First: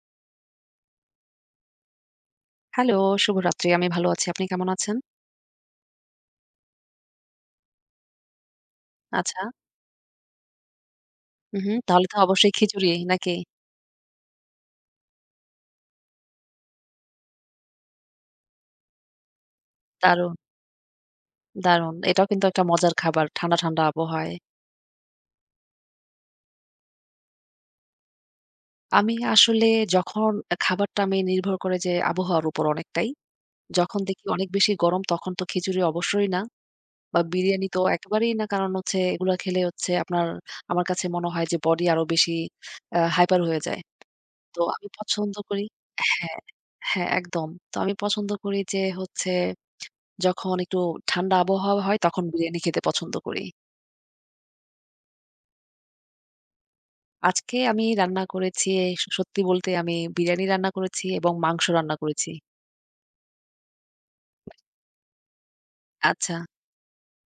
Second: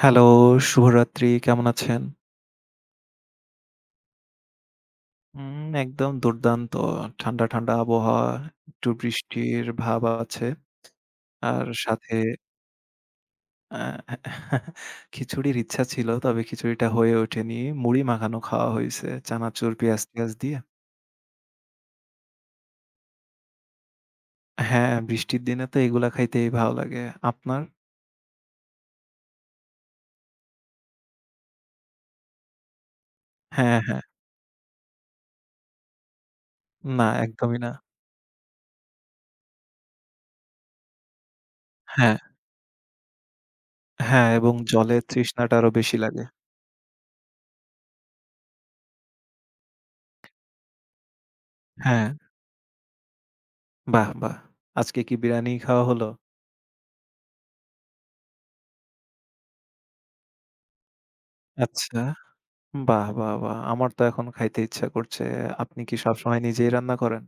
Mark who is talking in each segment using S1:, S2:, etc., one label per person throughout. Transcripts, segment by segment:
S1: Hello, শুভরাত্রি। কেমন আছেন?
S2: হ্যালো, শুভরাত্রি। আমি ভালো আছি। আপনি কেমন আছেন?
S1: হুম, একদম দুর্দান্ত। ঠান্ডা, ঠান্ডা আবহাওয়া, একটু
S2: আচ্ছা।
S1: বৃষ্টির ভাব আছে।
S2: হুম,
S1: আর
S2: হুম। তাহলে
S1: সাথে
S2: তো অবশ্যই খিচুড়ি নাকি?
S1: আ খিচুড়ির ইচ্ছা ছিল, তবে খিচুড়িটা হয়ে ওঠেনি। মুড়ি মাখানো খাওয়া হইছে। চানাচুর, পেঁয়াজ-টেয়াজ
S2: দারুণ,
S1: দিয়ে।
S2: দারুণ। এটাও কিন্তু একটা মজার খাবার ঠান্ডা, ঠান্ডা আবহাওয়ায়।
S1: হ্যাঁ, বৃষ্টির দিনে তো এগুলা খাইতেই ভালো লাগে। আপনার?
S2: আমি আসলে যখন খাবারটা আমি নির্ভর করে যে আবহাওয়ার উপর অনেকটাই।
S1: হ্যাঁ,
S2: যখন
S1: হ্যাঁ।
S2: দেখি অনেক বেশি গরম তখন তো খিচুড়ি অবশ্যই না
S1: না,
S2: বা
S1: একদমই
S2: বিরিয়ানি
S1: না।
S2: তো একেবারেই না। কারণ হচ্ছে এগুলা খেলে হচ্ছে আপনার আমার কাছে মনে হয় যে বডি আরো
S1: হ্যাঁ,
S2: বেশি হাইপার হয়ে যায়।
S1: হ্যাঁ, এবং
S2: তো আমি
S1: জলের
S2: পছন্দ
S1: তৃষ্ণাটা
S2: করি
S1: আরো বেশি লাগে।
S2: হ্যাঁ, হ্যাঁ একদম। তো আমি পছন্দ করি যে হচ্ছে যখন একটু ঠান্ডা আবহাওয়া হয়
S1: হ্যাঁ,
S2: তখন বিরিয়ানি খেতে পছন্দ করি।
S1: বাহ! বাহ! আজকে কি বিরিয়ানি খাওয়া হলো?
S2: আজকে আমি রান্না করেছি সত্যি বলতে আমি বিরিয়ানি রান্না করেছি এবং মাংস রান্না
S1: আচ্ছা।
S2: করেছি।
S1: বাহ! বাহ! বাহ! আমার তো এখন খাইতে ইচ্ছা করছে। আপনি কি
S2: আচ্ছা,
S1: সবসময় নিজেই রান্না করেন?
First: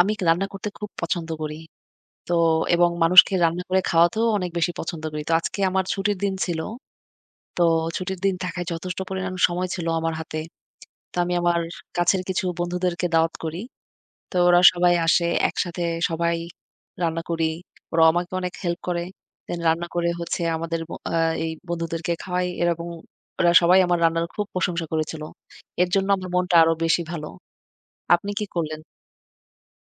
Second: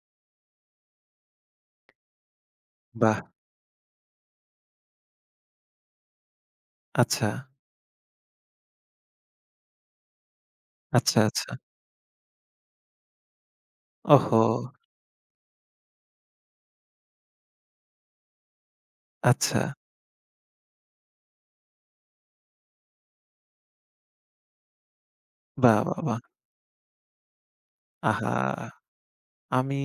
S2: আমি রান্না করতে খুব পছন্দ করি। তো এবং
S1: বাহ!
S2: মানুষকে রান্না করে খাওয়াতেও অনেক বেশি পছন্দ করি। তো আজকে আমার ছুটির দিন ছিল।
S1: আচ্ছা,
S2: তো ছুটির দিন থাকায় যথেষ্ট পরিমাণ সময় ছিল আমার হাতে। তো
S1: আচ্ছা,
S2: আমি
S1: আচ্ছা।
S2: আমার কাছের কিছু বন্ধুদেরকে দাওয়াত করি। তো
S1: ওহো!
S2: ওরা সবাই আসে, একসাথে সবাই রান্না করি। ওরা আমাকে অনেক হেল্প করে। দেন
S1: আচ্ছা।
S2: রান্না করে হচ্ছে আমাদের ব আ এই বন্ধুদেরকে খাওয়াই। এরকম ওরা সবাই আমার রান্নার খুব প্রশংসা করেছিল।
S1: বাহ!
S2: এর
S1: বাহ!
S2: জন্য
S1: বাহ!
S2: আমার মনটা আরো বেশি ভালো।
S1: আহা!
S2: আপনি কি করলেন?
S1: আমি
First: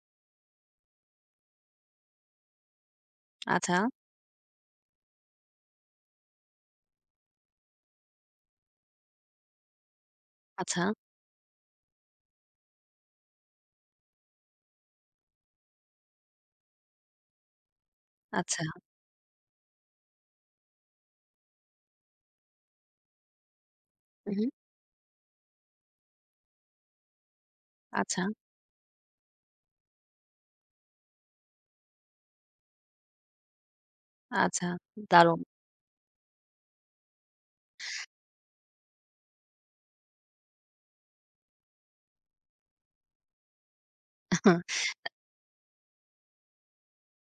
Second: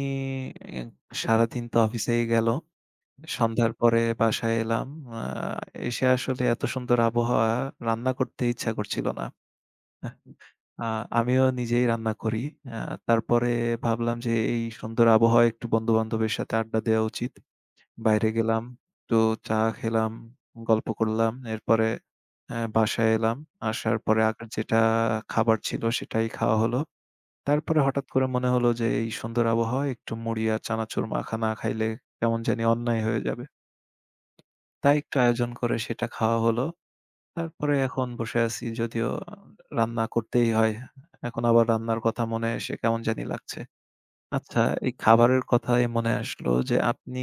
S1: এ সারাদিন তো অফিসেই গেল। সন্ধ্যার
S2: আচ্ছা,
S1: পরে বাসায় এলাম। আ এসে আসলে এত সুন্দর আবহাওয়া, রান্না করতে ইচ্ছা করছিল না।
S2: আচ্ছা,
S1: আ আমিও নিজেই রান্না করি। আ তারপরে ভাবলাম যে এই সুন্দর আবহাওয়ায় একটু বন্ধু-বান্ধবের সাথে আড্ডা দেওয়া উচিত। বাইরে গেলাম,
S2: আচ্ছা,
S1: একটু চা খেলাম, গল্প করলাম। এরপরে বাসায় এলাম। আসার পরে
S2: উহু,
S1: আগের যেটা খাবার ছিল সেটাই খাওয়া হলো। তারপরে হঠাৎ
S2: আচ্ছা,
S1: করে মনে হলো যে এই সুন্দর আবহাওয়ায় একটু মুড়ি আর চানাচুর মাখা না খাইলে কেমন জানি অন্যায় হয়ে যাবে।
S2: আচ্ছা,
S1: তাই একটু
S2: দারুণ।
S1: আয়োজন করে সেটা খাওয়া হলো। তারপরে এখন বসে আছি, যদিও রান্না করতেই হয়। এখন আবার রান্নার কথা মনে এসে কেমন জানি লাগছে। আচ্ছা, এই খাবারের কথায় মনে আসলো যে আপনি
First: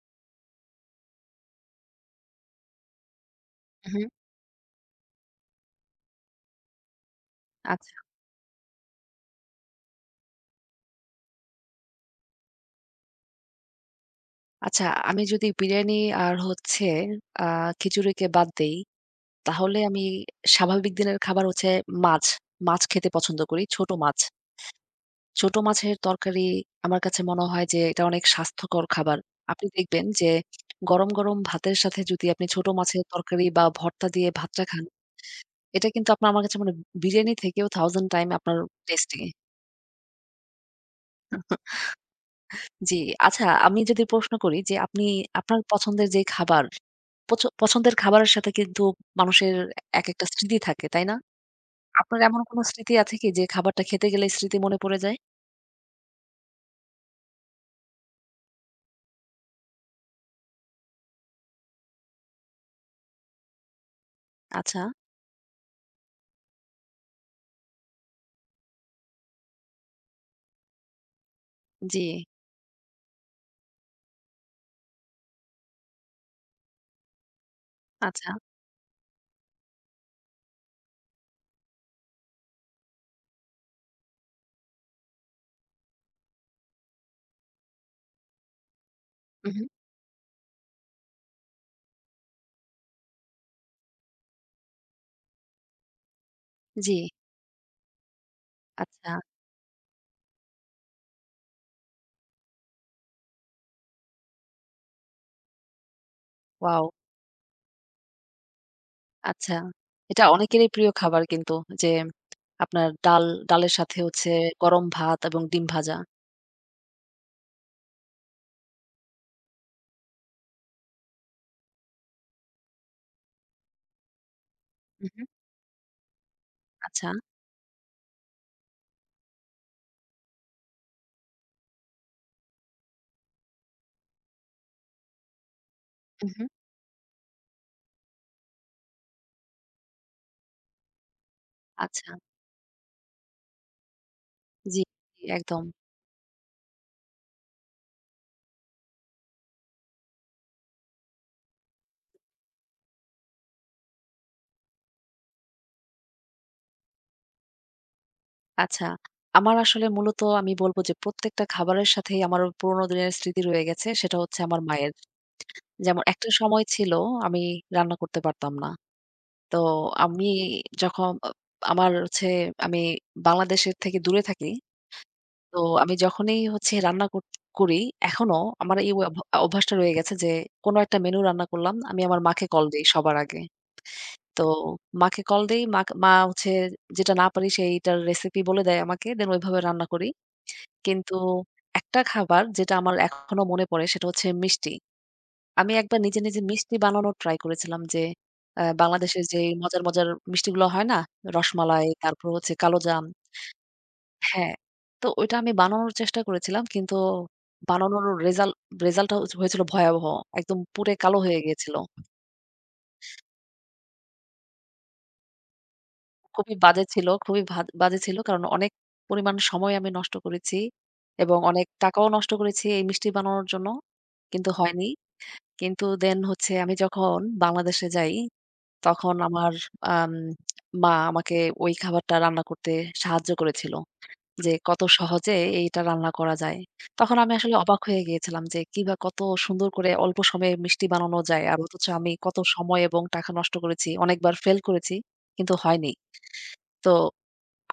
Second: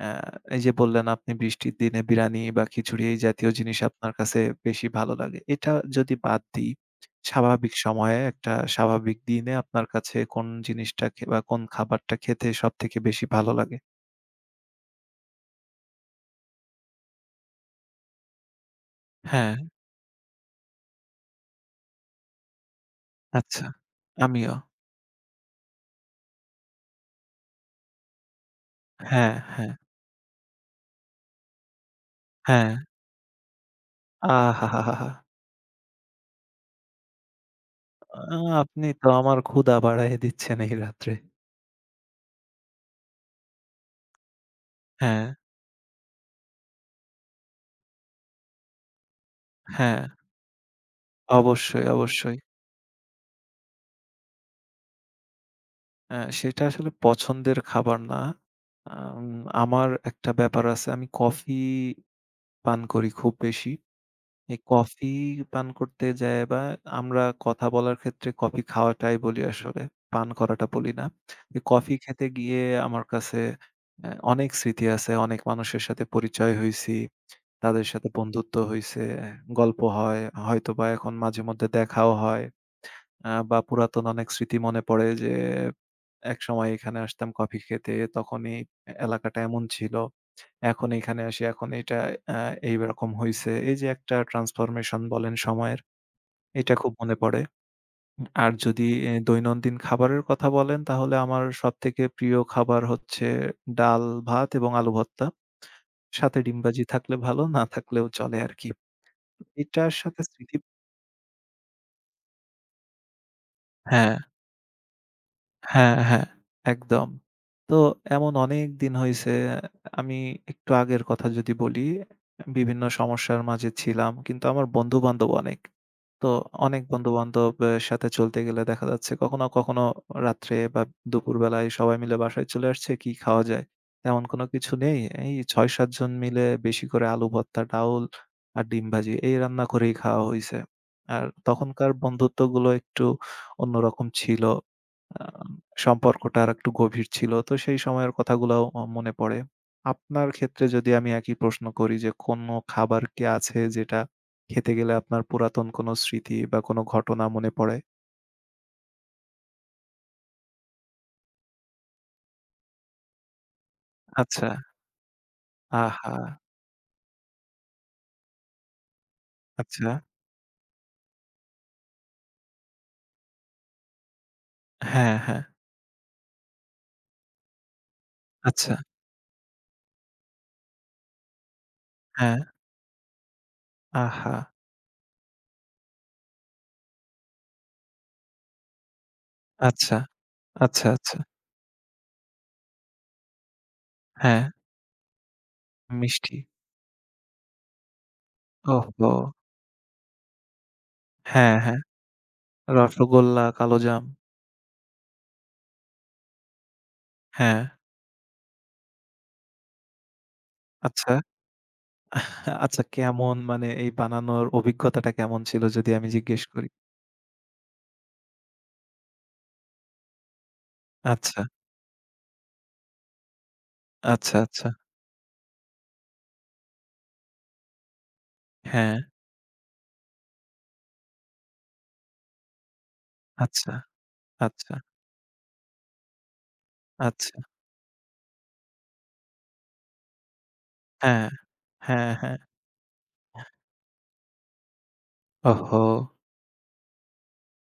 S1: অ্যা এই যে বললেন আপনি বৃষ্টির দিনে বিরানি বা খিচুড়ি এই জাতীয় জিনিস
S2: উহু,
S1: আপনার কাছে বেশি ভালো লাগে। এটা যদি বাদ দিই, স্বাভাবিক
S2: আচ্ছা।
S1: সময়ে একটা স্বাভাবিক দিনে আপনার কাছে কোন জিনিসটা খে বা কোন খাবারটা খেতে সবথেকে বেশি ভালো লাগে?
S2: আচ্ছা, আমি যদি বিরিয়ানি আর হচ্ছে আ খিচুড়িকে বাদ দেই,
S1: হ্যাঁ,
S2: তাহলে আমি স্বাভাবিক দিনের খাবার হচ্ছে মাছ। মাছ খেতে পছন্দ করি,
S1: আচ্ছা।
S2: ছোট মাছ।
S1: আমিও।
S2: ছোট মাছের তরকারি আমার কাছে মনে হয় যে এটা অনেক স্বাস্থ্যকর খাবার।
S1: হ্যাঁ,
S2: আপনি
S1: হ্যাঁ,
S2: দেখবেন যে গরম, গরম ভাতের সাথে যদি আপনি ছোট
S1: হ্যাঁ।
S2: মাছের তরকারি বা ভর্তা দিয়ে ভাতটা খান,
S1: আহাহাহাহা!
S2: এটা কিন্তু আপনার আমার কাছে মনে বিরিয়ানি থেকেও 1000
S1: আ
S2: টাইম আপনার
S1: আপনি তো
S2: টেস্টি।
S1: আমার ক্ষুধা বাড়ায়ে দিচ্ছেন এই রাত্রে।
S2: জি, আচ্ছা আমি যদি প্রশ্ন করি যে আপনি
S1: হ্যাঁ,
S2: আপনার পছন্দের যে খাবার, পছন্দের খাবারের সাথে কিন্তু মানুষের
S1: হ্যাঁ।
S2: একেকটা স্মৃতি থাকে, তাই না?
S1: অবশ্যই,
S2: আপনার
S1: অবশ্যই।
S2: এমন কোনো স্মৃতি আছে কি যে খাবারটা খেতে গেলে স্মৃতি মনে পড়ে যায়?
S1: সেটা আসলে পছন্দের খাবার না। আম আমার একটা ব্যাপার আছে। আমি কফি পান করি খুব বেশি। এই
S2: আচ্ছা,
S1: কফি পান করতে যায়া বা আমরা কথা বলার ক্ষেত্রে কফি খাওয়াটাই বলি আসলে। পান করাটা বলি না। এই কফি
S2: জি,
S1: খেতে গিয়ে আমার কাছে অনেক স্মৃতি আছে। অনেক মানুষের সাথে পরিচয় হইছি। তাদের সাথে
S2: আচ্ছা,
S1: বন্ধুত্ব হইছে, গল্প হয়। হয়তোবা এখন মাঝে মধ্যে দেখাও হয়। বা পুরাতন অনেক স্মৃতি মনে পড়ে যে একসময় এখানে আসতাম কফি খেতে। তখনই এলাকাটা এমন
S2: উহু,
S1: ছিল। এখন এখানে আসি, এখন এটা আ এইরকম হইছে। এই যে একটা ট্রান্সফরমেশন বলেন সময়ের, এটা খুব
S2: জি,
S1: মনে পড়ে। আর যদি
S2: আচ্ছা।
S1: দৈনন্দিন খাবারের কথা বলেন, তাহলে আমার সবথেকে প্রিয় খাবার হচ্ছে ডাল, ভাত এবং আলু ভর্তা। সাথে ডিম ভাজি
S2: ওয়াও!
S1: থাকলে ভালো, না থাকলেও চলে আরকি।
S2: আচ্ছা।
S1: এটার সাথে
S2: এটা
S1: স্মৃতি
S2: অনেকেরই প্রিয় খাবার কিন্তু যে আপনার ডাল ডালের সাথে
S1: হ্যাঁ।
S2: হচ্ছে গরম ভাত এবং ডিম
S1: হ্যাঁ,
S2: ভাজা।
S1: হ্যাঁ, একদম। তো এমন অনেক দিন হইছে। আমি একটু আগের কথা যদি বলি, বিভিন্ন সমস্যার মাঝে ছিলাম। কিন্তু আমার
S2: হু, হু।
S1: বন্ধু-বান্ধব অনেক। তো অনেক
S2: আচ্ছা,
S1: বন্ধু-বান্ধব এ সাথে চলতে গেলে দেখা যাচ্ছে কখনো, কখনো রাত্রে বা দুপুরবেলায় সবাই মিলে বাসায় চলে আসছে, কি খাওয়া যায়? তেমন কোনো কিছু নেই। এই ৬-৭ জন
S2: হু,
S1: মিলে
S2: হু।
S1: বেশি করে আলু ভর্তা, ডাউল আর ডিম ভাজি এই রান্না করেই খাওয়া হইছে। আর তখনকার
S2: আচ্ছা।
S1: বন্ধুত্বগুলো একটু অন্যরকম ছিল।
S2: জি,
S1: আ
S2: জি, একদম।
S1: সম্পর্কটা আরেকটু গভীর ছিল। তো সেই সময়ের কথাগুলাও মনে পড়ে। আপনার ক্ষেত্রে যদি আমি একই প্রশ্ন করি যে কোনো খাবার কি আছে যেটা খেতে গেলে আপনার পুরাতন কোনো স্মৃতি বা কোনো ঘটনা মনে পড়ে?
S2: আচ্ছা। আমার আসলে মূলত আমি বলব যে প্রত্যেকটা খাবারের সাথেই আমার পুরোনো দিনের স্মৃতি রয়ে গেছে। সেটা হচ্ছে
S1: আচ্ছা।
S2: আমার মায়ের। যেমন
S1: আহা!
S2: একটা সময় ছিল আমি রান্না করতে পারতাম না। তো
S1: আচ্ছা।
S2: আমি যখন আমার হচ্ছে আমি বাংলাদেশের থেকে দূরে থাকি
S1: হ্যাঁ, হ্যাঁ।
S2: তো আমি যখনই হচ্ছে রান্না কর করি, এখনো
S1: আচ্ছা।
S2: আমার এই অভ্যাসটা রয়ে গেছে যে, কোনো একটা মেনু রান্না করলাম, আমি আমার
S1: হ্যাঁ।
S2: মাকে কল দেই সবার আগে।
S1: আহা!
S2: তো মাকে কল দেই, মা হচ্ছে যেটা না পারি সেইটার রেসিপি বলে দেয় আমাকে। দেন ওইভাবে রান্না
S1: আচ্ছা,
S2: করি।
S1: আচ্ছা,
S2: কিন্তু
S1: আচ্ছা।
S2: একটা খাবার যেটা আমার এখনো মনে পড়ে সেটা হচ্ছে
S1: হ্যাঁ,
S2: মিষ্টি। আমি একবার নিজে,
S1: মিষ্টি।
S2: নিজে মিষ্টি বানানোর ট্রাই করেছিলাম যে,
S1: ওহহো!
S2: বাংলাদেশের যেই মজার, মজার মিষ্টিগুলো হয় না?
S1: হ্যাঁ, হ্যাঁ।
S2: রসমালাই, তারপর হচ্ছে কালোজাম।
S1: রসগোল্লা, কালোজাম।
S2: হ্যাঁ, তো ওইটা আমি বানানোর চেষ্টা করেছিলাম। কিন্তু
S1: হ্যাঁ,
S2: বানানোর রেজাল্ট রেজাল্টটা হচ্ছে হয়েছিল ভয়াবহ। একদম পুড়ে
S1: আচ্ছা।
S2: কালো হয়ে গিয়েছিল।
S1: আচ্ছা, কেমন মানে এই বানানোর অভিজ্ঞতাটা কেমন ছিল যদি আমি জিজ্ঞেস
S2: খুবই
S1: করি?
S2: বাজে ছিল খুবই বাজে ছিল। কারণ অনেক পরিমাণ সময় আমি নষ্ট করেছি এবং
S1: আচ্ছা,
S2: অনেক টাকাও নষ্ট করেছি এই মিষ্টি বানানোর জন্য।
S1: আচ্ছা,
S2: কিন্তু
S1: আচ্ছা।
S2: হয়নি। কিন্তু দেন হচ্ছে আমি যখন বাংলাদেশে যাই,
S1: হ্যাঁ,
S2: তখন আমার আম মা আমাকে ওই খাবারটা রান্না করতে সাহায্য
S1: আচ্ছা,
S2: করেছিল। যে
S1: আচ্ছা,
S2: কত সহজে এইটা রান্না করা যায়। তখন
S1: আচ্ছা।
S2: আমি আসলে অবাক হয়ে গিয়েছিলাম যে কিবা কত সুন্দর করে অল্প সময়ে মিষ্টি বানানো
S1: হ্যাঁ,
S2: যায়। আর অথচ
S1: হ্যাঁ,
S2: আমি কত
S1: হ্যাঁ।
S2: সময় এবং টাকা নষ্ট করেছি। অনেকবার ফেইল করেছি কিন্তু
S1: ওহহো!
S2: হয়নি। তো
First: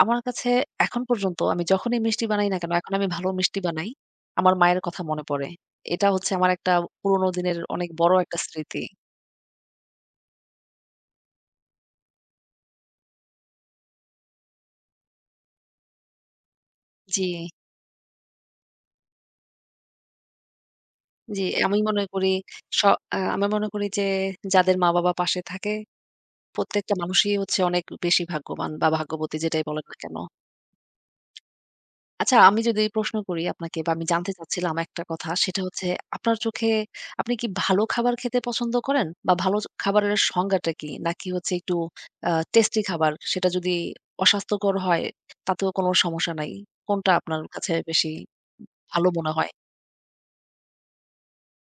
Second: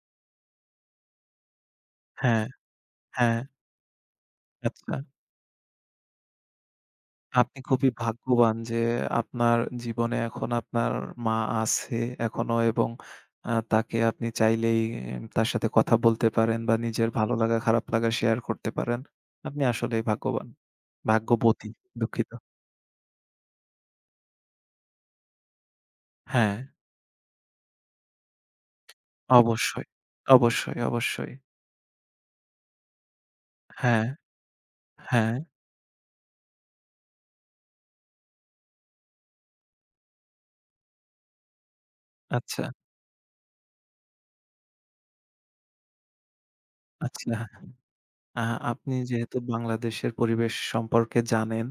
S2: আমার কাছে এখন পর্যন্ত আমি যখনই মিষ্টি
S1: হ্যাঁ,
S2: বানাই না কেন, এখন আমি ভালো
S1: হ্যাঁ।
S2: মিষ্টি বানাই। আমার মায়ের
S1: আচ্ছা।
S2: কথা মনে পড়ে। এটা হচ্ছে আমার একটা পুরোনো
S1: আপনি
S2: দিনের
S1: খুবই
S2: অনেক বড় একটা
S1: ভাগ্যবান যে
S2: স্মৃতি।
S1: আপনার জীবনে এখন আপনার মা আছে এখনো, এবং তাকে আপনি চাইলেই তার সাথে কথা বলতে পারেন বা নিজের
S2: জি,
S1: ভালো লাগা খারাপ লাগা শেয়ার করতে পারেন। আপনি আসলেই ভাগ্যবান।
S2: জি
S1: ভাগ্যবতী।
S2: আমি মনে করি
S1: দুঃখিত।
S2: স আমি মনে করি যে যাদের মা-বাবা পাশে থাকে
S1: হ্যাঁ।
S2: প্রত্যেকটা মানুষই হচ্ছে অনেক বেশি ভাগ্যবান বা ভাগ্যবতী যেটাই বলেন
S1: অবশ্যই,
S2: না কেন।
S1: অবশ্যই, অবশ্যই।
S2: আচ্ছা আমি যদি প্রশ্ন করি আপনাকে বা
S1: হ্যাঁ,
S2: আমি জানতে চাচ্ছিলাম একটা কথা
S1: হ্যাঁ।
S2: সেটা হচ্ছে আপনার চোখে আপনি কি ভালো খাবার খেতে পছন্দ করেন? বা ভালো খাবারের সংজ্ঞাটা কি? নাকি হচ্ছে একটু
S1: আচ্ছা,
S2: টেস্টি খাবার সেটা যদি অস্বাস্থ্যকর হয় তাতেও কোনো সমস্যা নাই? কোনটা
S1: আচ্ছা।
S2: আপনার কাছে বেশি
S1: আ আপনি
S2: ভালো মনে
S1: যেহেতু
S2: হয়?
S1: বাংলাদেশের পরিবেশ সম্পর্কে জানেন,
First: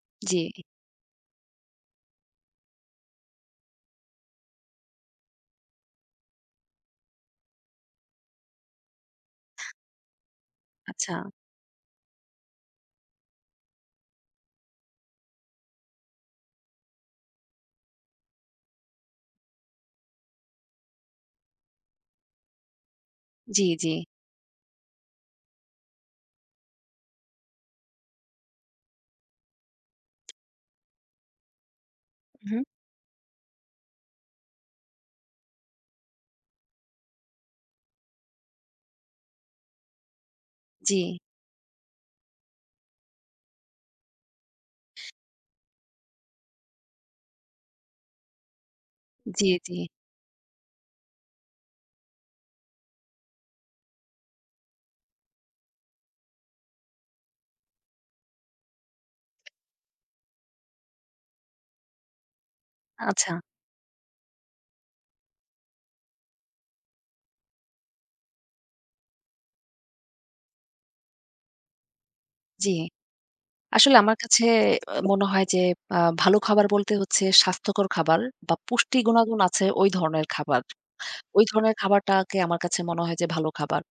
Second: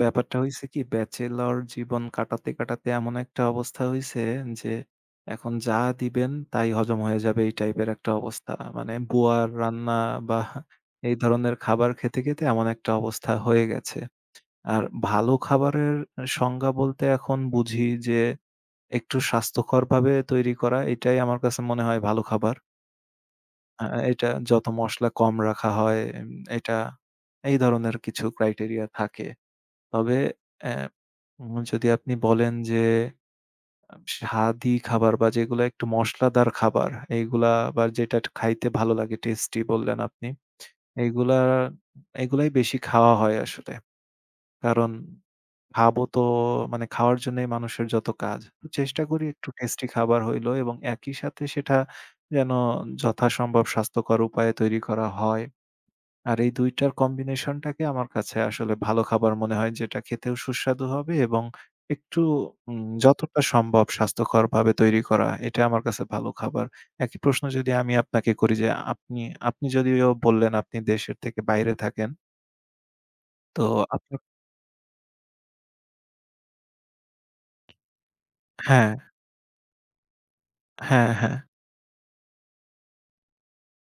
S1: ব্যাপারটা
S2: জি,
S1: হইছে কি, ব্যাচেলর জীবন কাটাতে, কাটাতে এমন একটা অবস্থা হইছে যে এখন যা দিবেন তাই হজম হয়ে যাবে এই টাইপের একটা অবস্থা। মানে বুয়ার রান্না বা
S2: আচ্ছা।
S1: এই ধরনের খাবার খেতে, খেতে এমন একটা অবস্থা হয়ে গেছে। আর ভালো খাবারের সংজ্ঞা বলতে এখন বুঝি যে একটু স্বাস্থ্যকরভাবে তৈরি করা, এটাই আমার কাছে মনে হয় ভালো খাবার।
S2: জি,
S1: আ
S2: জি।
S1: এটা যত মসলা কম রাখা হয়, এটা, এই ধরনের কিছু ক্রাইটেরিয়া থাকে। তবে অ্যা যদি আপনি বলেন
S2: হুম।
S1: যে স্বাদি খাবার বা যেগুলা একটু মসলাদার খাবার, এইগুলা বা যেটা খাইতে ভালো লাগে, টেস্টি বললেন আপনি।
S2: জি,
S1: এইগুলা এগুলাই বেশি খাওয়া হয় আসলে। কারণ খাবো তো, মানে খাওয়ার জন্যই মানুষের যত কাজ। তো চেষ্টা করি
S2: জি,
S1: একটু
S2: জি।
S1: টেস্টি খাবার হইলো এবং একই সাথে সেটা যেন যথাসম্ভব স্বাস্থ্যকর উপায়ে তৈরি করা হয়। আর এই ২ টার কম্বিনেশনটাকে আমার কাছে আসলে ভালো খাবার মনে হয়, যেটা খেতেও সুস্বাদু হবে এবং একটু
S2: আচ্ছা,
S1: যতটা সম্ভব স্বাস্থ্যকরভাবে তৈরি করা। এটা আমার কাছে ভালো খাবার। একই প্রশ্ন যদি আমি আপনাকে করি যে আপনি, আপনি যদিও বললেন আপনি দেশের থেকে বাইরে থাকেন।
S2: জি।
S1: তো
S2: আসলে আমার
S1: আপনার
S2: কাছে মনে হয় যে ভালো খাবার বলতে হচ্ছে স্বাস্থ্যকর খাবার বা
S1: হ্যাঁ,
S2: পুষ্টি গুণাগুণ আছে ওই ধরনের খাবার।
S1: হ্যাঁ, হ্যাঁ।
S2: ওই ধরনের খাবারটাকে আমার কাছে মনে হয় যে ভালো খাবার।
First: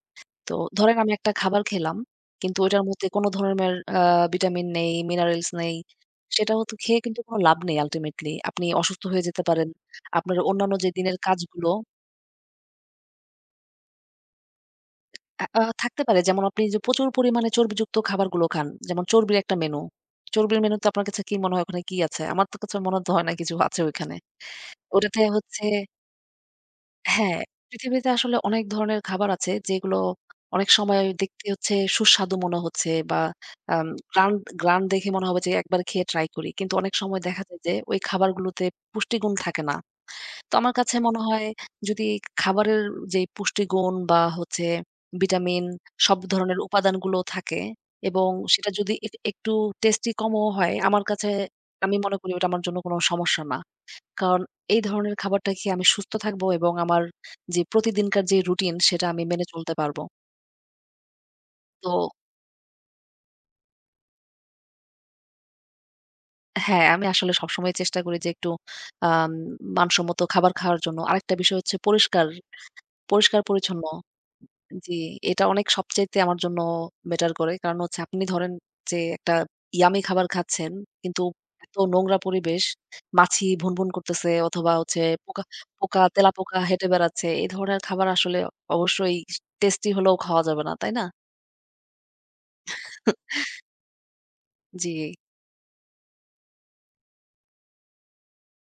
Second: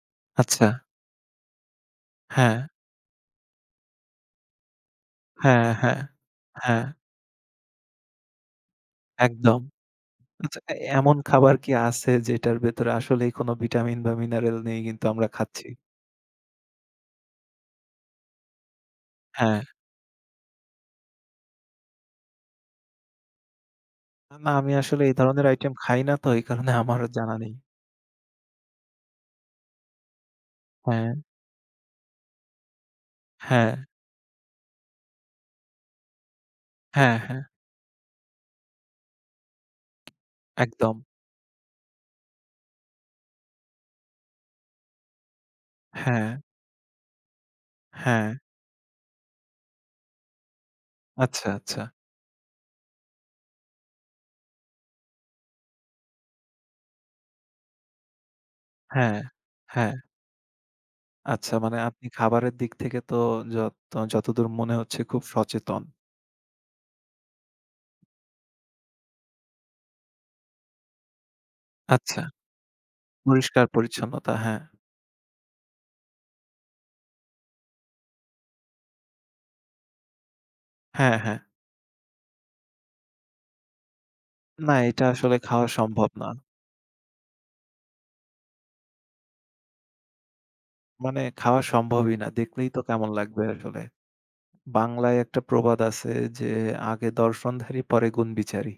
S2: তো
S1: আচ্ছা,
S2: ধরেন আমি একটা খাবার খেলাম,
S1: হ্যাঁ।
S2: কিন্তু ওইটার মধ্যে কোনো ধরনের ভিটামিন নেই, মিনারেলস
S1: হ্যাঁ,
S2: নেই।
S1: হ্যাঁ,
S2: সেটাও তো
S1: হ্যাঁ,
S2: খেয়ে কিন্তু কোনো লাভ নেই আল্টিমেটলি। আপনি অসুস্থ হয়ে যেতে
S1: একদম।
S2: পারেন। আপনার
S1: আচ্ছা,
S2: অন্যান্য যে
S1: এমন
S2: দিনের
S1: খাবার
S2: কাজগুলো
S1: কি আছে যেটার ভেতরে আসলেই কোনো ভিটামিন বা মিনারেল নেই কিন্তু আমরা
S2: আ আ
S1: খাচ্ছি?
S2: থাকতে পারে। যেমন আপনি যে প্রচুর পরিমাণে চর্বিযুক্ত খাবারগুলো খান। যেমন চর্বির একটা
S1: হ্যাঁ।
S2: মেনু। চর্বির মেনুতে আপনার কাছে কি মনে হয় ওখানে কি আছে? আমার তো কাছে মনে তো হয় না কিছু আছে ওইখানে।
S1: না, আমি আসলে এই
S2: ওটাতে
S1: ধরনের
S2: হচ্ছে
S1: আইটেম খাই না, তো এই কারণে আমারও জানা
S2: হ্যাঁ,
S1: নেই।
S2: পৃথিবীতে আসলে অনেক ধরনের খাবার আছে যেগুলো অনেক সময়
S1: হ্যাঁ,
S2: দেখতে হচ্ছে সুস্বাদু মনে হচ্ছে বা
S1: হ্যাঁ,
S2: আম গ্রান গ্রান দেখে মনে হবে যে একবার খেয়ে ট্রাই করি। কিন্তু অনেক
S1: হ্যাঁ,
S2: সময়
S1: হ্যাঁ,
S2: দেখা যায় যে ওই খাবারগুলোতে পুষ্টিগুণ থাকে না। তো আমার কাছে
S1: একদম।
S2: মনে হয় যদি খাবারের যে পুষ্টিগুণ বা হচ্ছে ভিটামিন সব
S1: হ্যাঁ,
S2: ধরনের উপাদানগুলো থাকে
S1: হ্যাঁ,
S2: এবং সেটা যদি এক একটু টেস্টি কমও হয়, আমার কাছে
S1: আচ্ছা, আচ্ছা।
S2: আমি মনে করি ওটা আমার জন্য কোনো সমস্যা না। কারণ এই ধরনের খাবারটা খেয়ে আমি সুস্থ থাকবো এবং আমার যে প্রতিদিনকার যে রুটিন সেটা
S1: হ্যাঁ,
S2: আমি মেনে চলতে
S1: হ্যাঁ,
S2: পারবো।
S1: আচ্ছা মানে
S2: তো
S1: আপনি খাবারের দিক থেকে তো যত যতদূর মনে হচ্ছে খুব সচেতন।
S2: হ্যাঁ, আমি আসলে সবসময় চেষ্টা করি যে একটু আম মানসম্মত খাবার খাওয়ার জন্য। আরেকটা বিষয় হচ্ছে
S1: আচ্ছা,
S2: পরিষ্কার, পরিষ্কার
S1: পরিষ্কার
S2: পরিচ্ছন্ন।
S1: পরিচ্ছন্নতা, হ্যাঁ,
S2: জি, এটা অনেক সবচাইতে আমার জন্য বেটার করে। কারণ হচ্ছে আপনি ধরেন যে একটা ইয়াম্মি খাবার খাচ্ছেন,
S1: হ্যাঁ,
S2: কিন্তু
S1: হ্যাঁ।
S2: এত নোংরা পরিবেশ, মাছি ভুনভুন করতেছে অথবা
S1: না,
S2: হচ্ছে
S1: এটা আসলে
S2: পোকা
S1: খাওয়া
S2: পোকা,
S1: সম্ভব না।
S2: তেলাপোকা হেঁটে বেড়াচ্ছে। এই ধরনের খাবার আসলে অবশ্যই টেস্টি হলেও খাওয়া যাবে না, তাই না?
S1: মানে খাওয়া সম্ভবই না। দেখলেই তো কেমন লাগবে আসলে।
S2: জি,
S1: বাংলায় একটা প্রবাদ আছে যে, "আগে দর্শনধারী পরে গুণবিচারী।"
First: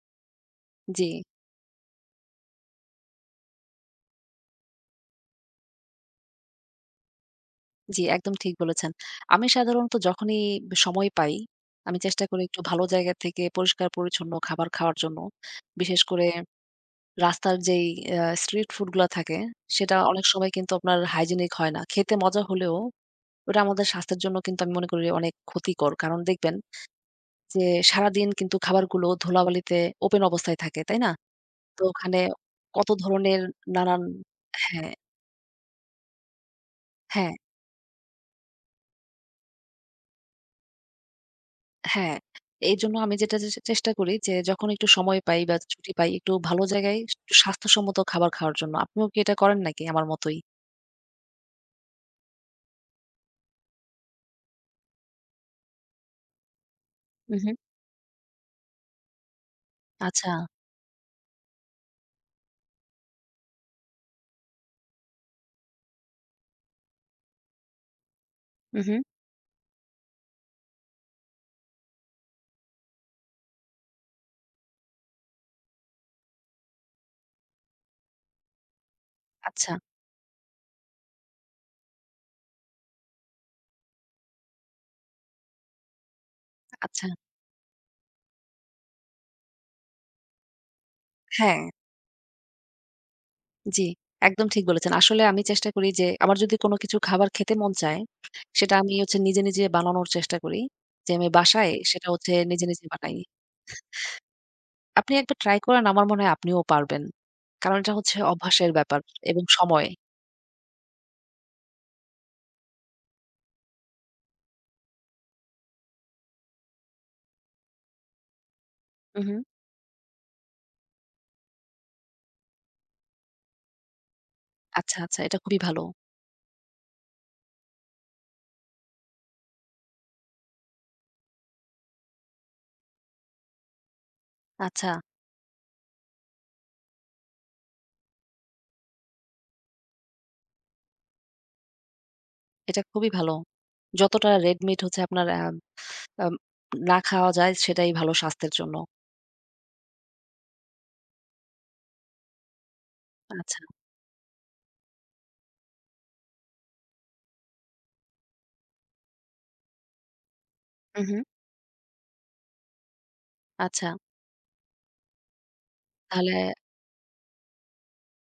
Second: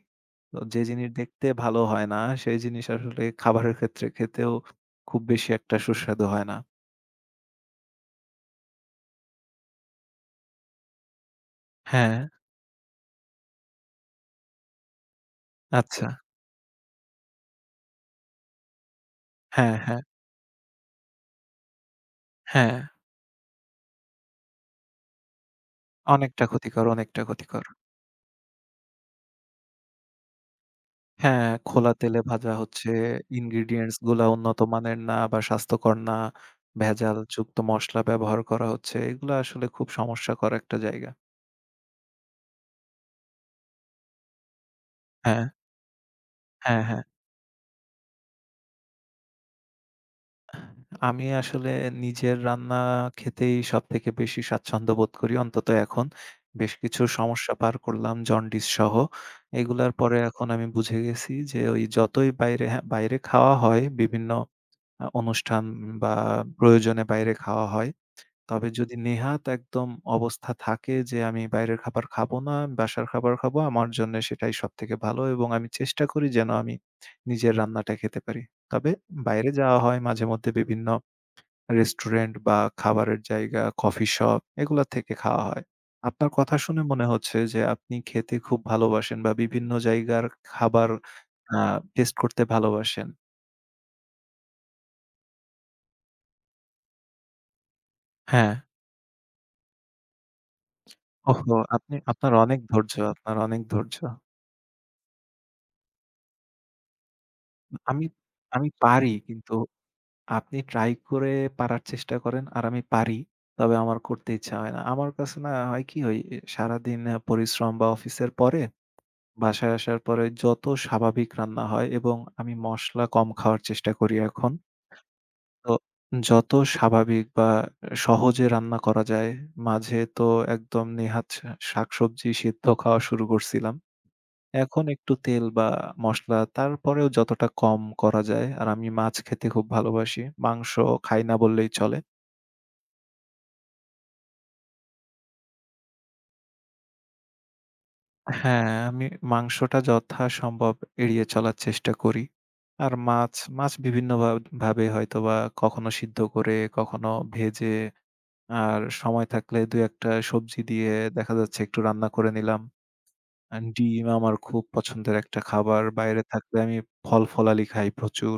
S1: তো যে
S2: জি,
S1: জিনিস দেখতে ভালো হয় না, সেই জিনিস আসলে খাবারের ক্ষেত্রে খেতেও খুব বেশি একটা সুস্বাদু হয় না।
S2: জি, একদম ঠিক বলেছেন। আমি সাধারণত যখনই সময় পাই, আমি
S1: হ্যাঁ,
S2: চেষ্টা করি একটু ভালো জায়গা থেকে পরিষ্কার পরিচ্ছন্ন খাবার খাওয়ার জন্য। বিশেষ
S1: আচ্ছা।
S2: করে রাস্তার যেই স্ট্রিট ফুড গুলা থাকে,
S1: হ্যাঁ,
S2: সেটা
S1: হ্যাঁ,
S2: অনেক সময় কিন্তু আপনার হাইজেনিক হয় না। খেতে মজা হলেও
S1: হ্যাঁ।
S2: ওটা আমাদের স্বাস্থ্যের জন্য কিন্তু আমি মনে করি অনেক ক্ষতিকর। কারণ
S1: অনেকটা
S2: দেখবেন
S1: ক্ষতিকর, অনেকটা
S2: যে
S1: ক্ষতিকর।
S2: সারাদিন কিন্তু খাবারগুলো ধুলাবালিতে ওপেন অবস্থায় থাকে, তাই না?
S1: হ্যাঁ,
S2: তো
S1: খোলা
S2: ওখানে
S1: তেলে ভাজা
S2: কত
S1: হচ্ছে,
S2: ধরনের
S1: ingredients
S2: নানান
S1: গুলা উন্নত
S2: হ্যাঁ,
S1: মানের না বা স্বাস্থ্যকর না। ভেজাল
S2: হ্যাঁ,
S1: যুক্ত মসলা ব্যবহার করা হচ্ছে। এগুলা আসলে খুব সমস্যা কর একটা জায়গা।
S2: হ্যাঁ। এইজন্য আমি যেটা চেষ্টা করি যে যখন একটু সময় পাই
S1: হ্যাঁ,
S2: বা ছুটি পাই একটু ভালো
S1: হ্যাঁ,
S2: জায়গায়
S1: হ্যাঁ।
S2: একটু স্বাস্থ্যসম্মত খাবার খাওয়ার জন্য। আপনিও কি এটা করেন নাকি আমার মতোই?
S1: আমি আসলে নিজের রান্না খেতেই সবথেকে বেশি স্বাচ্ছন্দ্য বোধ করি, অন্তত এখন। বেশ কিছু সমস্যা
S2: উহু।
S1: পার করলাম জন্ডিস সহ। এগুলার পরে
S2: আচ্ছা।
S1: এখন আমি বুঝে গেছি যে ওই যতই বাইরে, হ্যাঁ, বাইরে খাওয়া হয় বিভিন্ন অনুষ্ঠান বা প্রয়োজনে বাইরে খাওয়া হয়। তবে
S2: উহু।
S1: যদি নেহাত একদম অবস্থা থাকে যে আমি বাইরের খাবার খাবো না, আমি বাসার খাবার খাবো, আমার জন্য সেটাই সবথেকে ভালো এবং আমি চেষ্টা করি যেন আমি নিজের রান্নাটা খেতে পারি। তবে বাইরে
S2: আচ্ছা,
S1: যাওয়া হয় মাঝেমধ্যে বিভিন্ন রেস্টুরেন্ট বা খাবারের জায়গা, কফি শপ এগুলা থেকে খাওয়া হয়। আপনার কথা শুনে মনে
S2: আচ্ছা।
S1: হচ্ছে যে আপনি খেতে খুব ভালোবাসেন বা বিভিন্ন জায়গার খাবার আ
S2: হ্যাঁ।
S1: টেস্ট করতে ভালোবাসেন।
S2: জি, একদম ঠিক বলেছেন। আসলে আমি চেষ্টা করি যে আমার যদি কোনো কিছু খাবার খেতে মন চায়,
S1: হ্যাঁ।
S2: সেটা আমি হচ্ছে নিজে, নিজে বানানোর চেষ্টা করি। যে আমি
S1: ওহো!
S2: বাসায়
S1: আপনি,
S2: সেটা
S1: আপনার
S2: হচ্ছে
S1: অনেক
S2: নিজে, নিজে
S1: ধৈর্য,
S2: বানাই।
S1: আপনার অনেক ধৈর্য।
S2: আপনি একবার ট্রাই করেন আমার মনে হয় আপনিও পারবেন। কারণ এটা
S1: আমি
S2: হচ্ছে
S1: আমি
S2: অভ্যাসের ব্যাপার
S1: পারি,
S2: এবং
S1: কিন্তু
S2: সময়।
S1: আপনি ট্রাই করে পারার চেষ্টা করেন আর আমি পারি। তবে আমার করতে ইচ্ছা হয় না। আমার কাছে না হয় কি ওই সারাদিন পরিশ্রম বা অফিসের পরে
S2: হু, হুম।
S1: বাসায় আসার পরে যত স্বাভাবিক রান্না হয়, এবং আমি মসলা কম খাওয়ার চেষ্টা করি এখন।
S2: আচ্ছা, আচ্ছা এটা খুবই
S1: তো
S2: ভালো।
S1: যত স্বাভাবিক বা সহজে রান্না করা যায়, মাঝে তো একদম নেহাত শাকসবজি সিদ্ধ খাওয়া শুরু করছিলাম। এখন
S2: আচ্ছা,
S1: একটু তেল বা মসলা তারপরেও যতটা কম করা যায়, আর আমি মাছ খেতে খুব ভালোবাসি। মাংস খাই না বললেই চলে।
S2: এটা খুবই ভালো। যতটা রেড মিট হচ্ছে আপনার আ আম না খাওয়া যায় সেটাই ভালো স্বাস্থ্যের
S1: হ্যাঁ,
S2: জন্য।
S1: আমি মাংসটা যথাসম্ভব এড়িয়ে চলার চেষ্টা করি। আর মাছ,
S2: আচ্ছা,
S1: মাছ বিভিন্ন ভাবে হয়তোবা কখনো সিদ্ধ করে, কখনো ভেজে, আর সময় থাকলে ২-১ টা সবজি দিয়ে
S2: হু, হুম।
S1: দেখা যাচ্ছে একটু রান্না করে নিলাম। আর
S2: আচ্ছা
S1: ডিম আমার খুব পছন্দের একটা খাবার। বাইরে
S2: তাহলে
S1: থাকলে আমি ফল-ফলালি খাই প্রচুর।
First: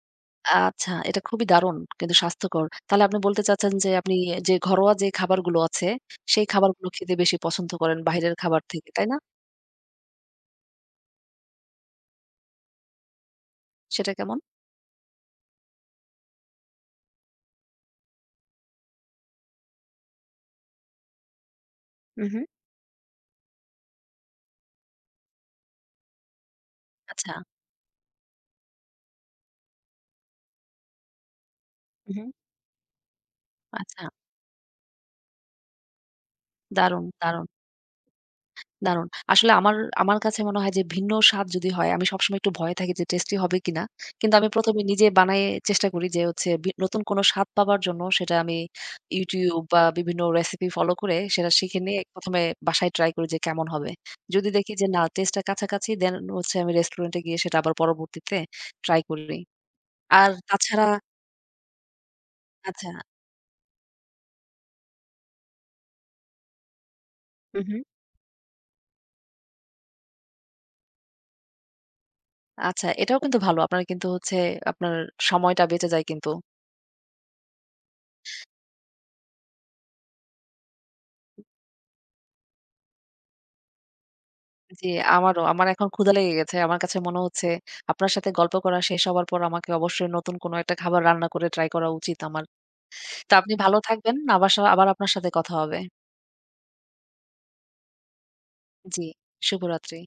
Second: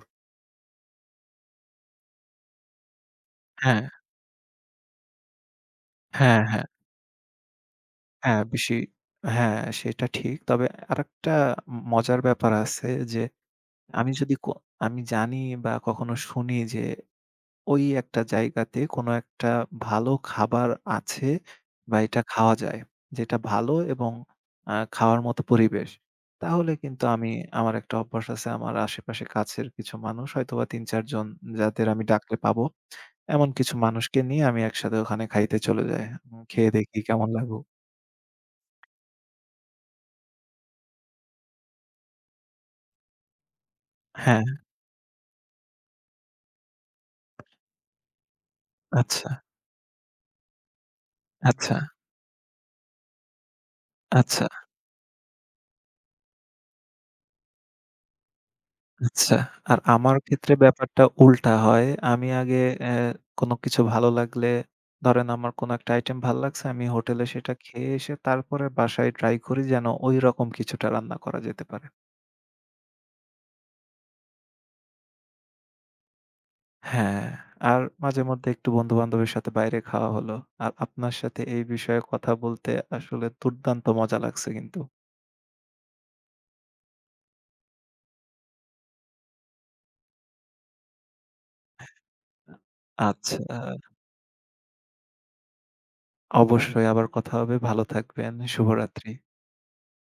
S2: আচ্ছা, এটা খুবই দারুণ কিন্তু স্বাস্থ্যকর। তাহলে আপনি বলতে চাচ্ছেন
S1: হ্যাঁ,
S2: যে আপনি যে ঘরোয়া যে খাবারগুলো আছে,
S1: হ্যাঁ,
S2: সেই
S1: হ্যাঁ,
S2: খাবারগুলো খেতে বেশি পছন্দ করেন বাহিরের
S1: হ্যাঁ,
S2: খাবার
S1: বেশি
S2: থেকে, তাই না?
S1: হ্যাঁ, সেটা ঠিক। তবে আরেকটা মজার ব্যাপার আছে যে, আমি
S2: সেটা
S1: যদি
S2: কেমন?
S1: আমি জানি বা কখনো শুনি যে ওই একটা জায়গাতে কোনো একটা ভালো খাবার আছে বা এটা
S2: হু, হু।
S1: খাওয়া যায়। যেটা ভালো এবং খাওয়ার মতো পরিবেশ। তাহলে কিন্তু আমি,
S2: আচ্ছা।
S1: আমার একটা অভ্যাস আছে, আমার আশেপাশে কাছের কিছু মানুষ হয়তোবা ৩-৪ জন যাদের আমি
S2: উহু,
S1: ডাকলে পাবো। এমন কিছু
S2: আচ্ছা।
S1: মানুষকে নিয়ে আমি একসাথে ওখানে খাইতে চলে যাই। খেয়ে দেখি
S2: দারুণ,
S1: কেমন
S2: দারুণ।
S1: লাগু।
S2: দারুণ। আসলে আমার, আমার কাছে মনে হয় যে ভিন্ন স্বাদ যদি হয়, আমি সবসময় একটু ভয়ে থাকি যে টেস্টি হবে কিনা। কিন্তু
S1: হ্যাঁ,
S2: আমি ১ম এ নিজে বানায়ে চেষ্টা করি যে হচ্ছে নতুন কোনো স্বাদ পাবার জন্য সেটা আমি
S1: আচ্ছা,
S2: YouTube বা বিভিন্ন রেসিপি ফলো করে সেটা
S1: আচ্ছা,
S2: শিখে নিয়ে ১ম এ বাসায় ট্রাই করি যে কেমন হবে।
S1: আচ্ছা।
S2: যদি দেখি যে না টেস্টটা কাছাকাছি দেন হচ্ছে আমি রেস্টুরেন্টে গিয়ে সেটা আবার পরবর্তীতে ট্রাই
S1: আচ্ছা।
S2: করি।
S1: আর আমার
S2: আর
S1: ক্ষেত্রে
S2: তাছাড়া
S1: ব্যাপারটা উল্টা হয়। আমি আগে
S2: আচ্ছা,
S1: অ্যা কোনো কিছু ভালো লাগলে, ধরেন আমার কোনো একটা আইটেম ভাল লাগছে, আমি হোটেলে সেটা
S2: হু, হু।
S1: খেয়ে এসে তারপরে বাসায় ট্রাই করি যেন ঐরকম কিছুটা রান্না করা যেতে পারে।
S2: আচ্ছা এটাও কিন্তু ভালো। আপনার কিন্তু হচ্ছে আপনার সময়টা বেঁচে যায় কিন্তু।
S1: হ্যাঁ, আর মাঝেমধ্যে একটু বন্ধু-বান্ধবের সাথে বাইরে খাওয়া হলো। আর আপনার সাথে এই বিষয়ে কথা বলতে আসলে দুর্দান্ত মজা লাগছে কিন্তু।
S2: জি, আমারও। আমার এখন ক্ষুধা লেগে গেছে। আমার কাছে মনে হচ্ছে আপনার সাথে গল্প করা শেষ হবার পর আমাকে অবশ্যই নতুন কোনো একটা খাবার রান্না করে ট্রাই করা উচিত আমার। তো
S1: আচ্ছা,
S2: আপনি ভালো থাকবেন। আবার আবার আপনার সাথে কথা হবে।
S1: অবশ্যই আবার কথা হবে। ভালো থাকবেন।
S2: জি,
S1: শুভরাত্রি।
S2: শুভরাত্রি।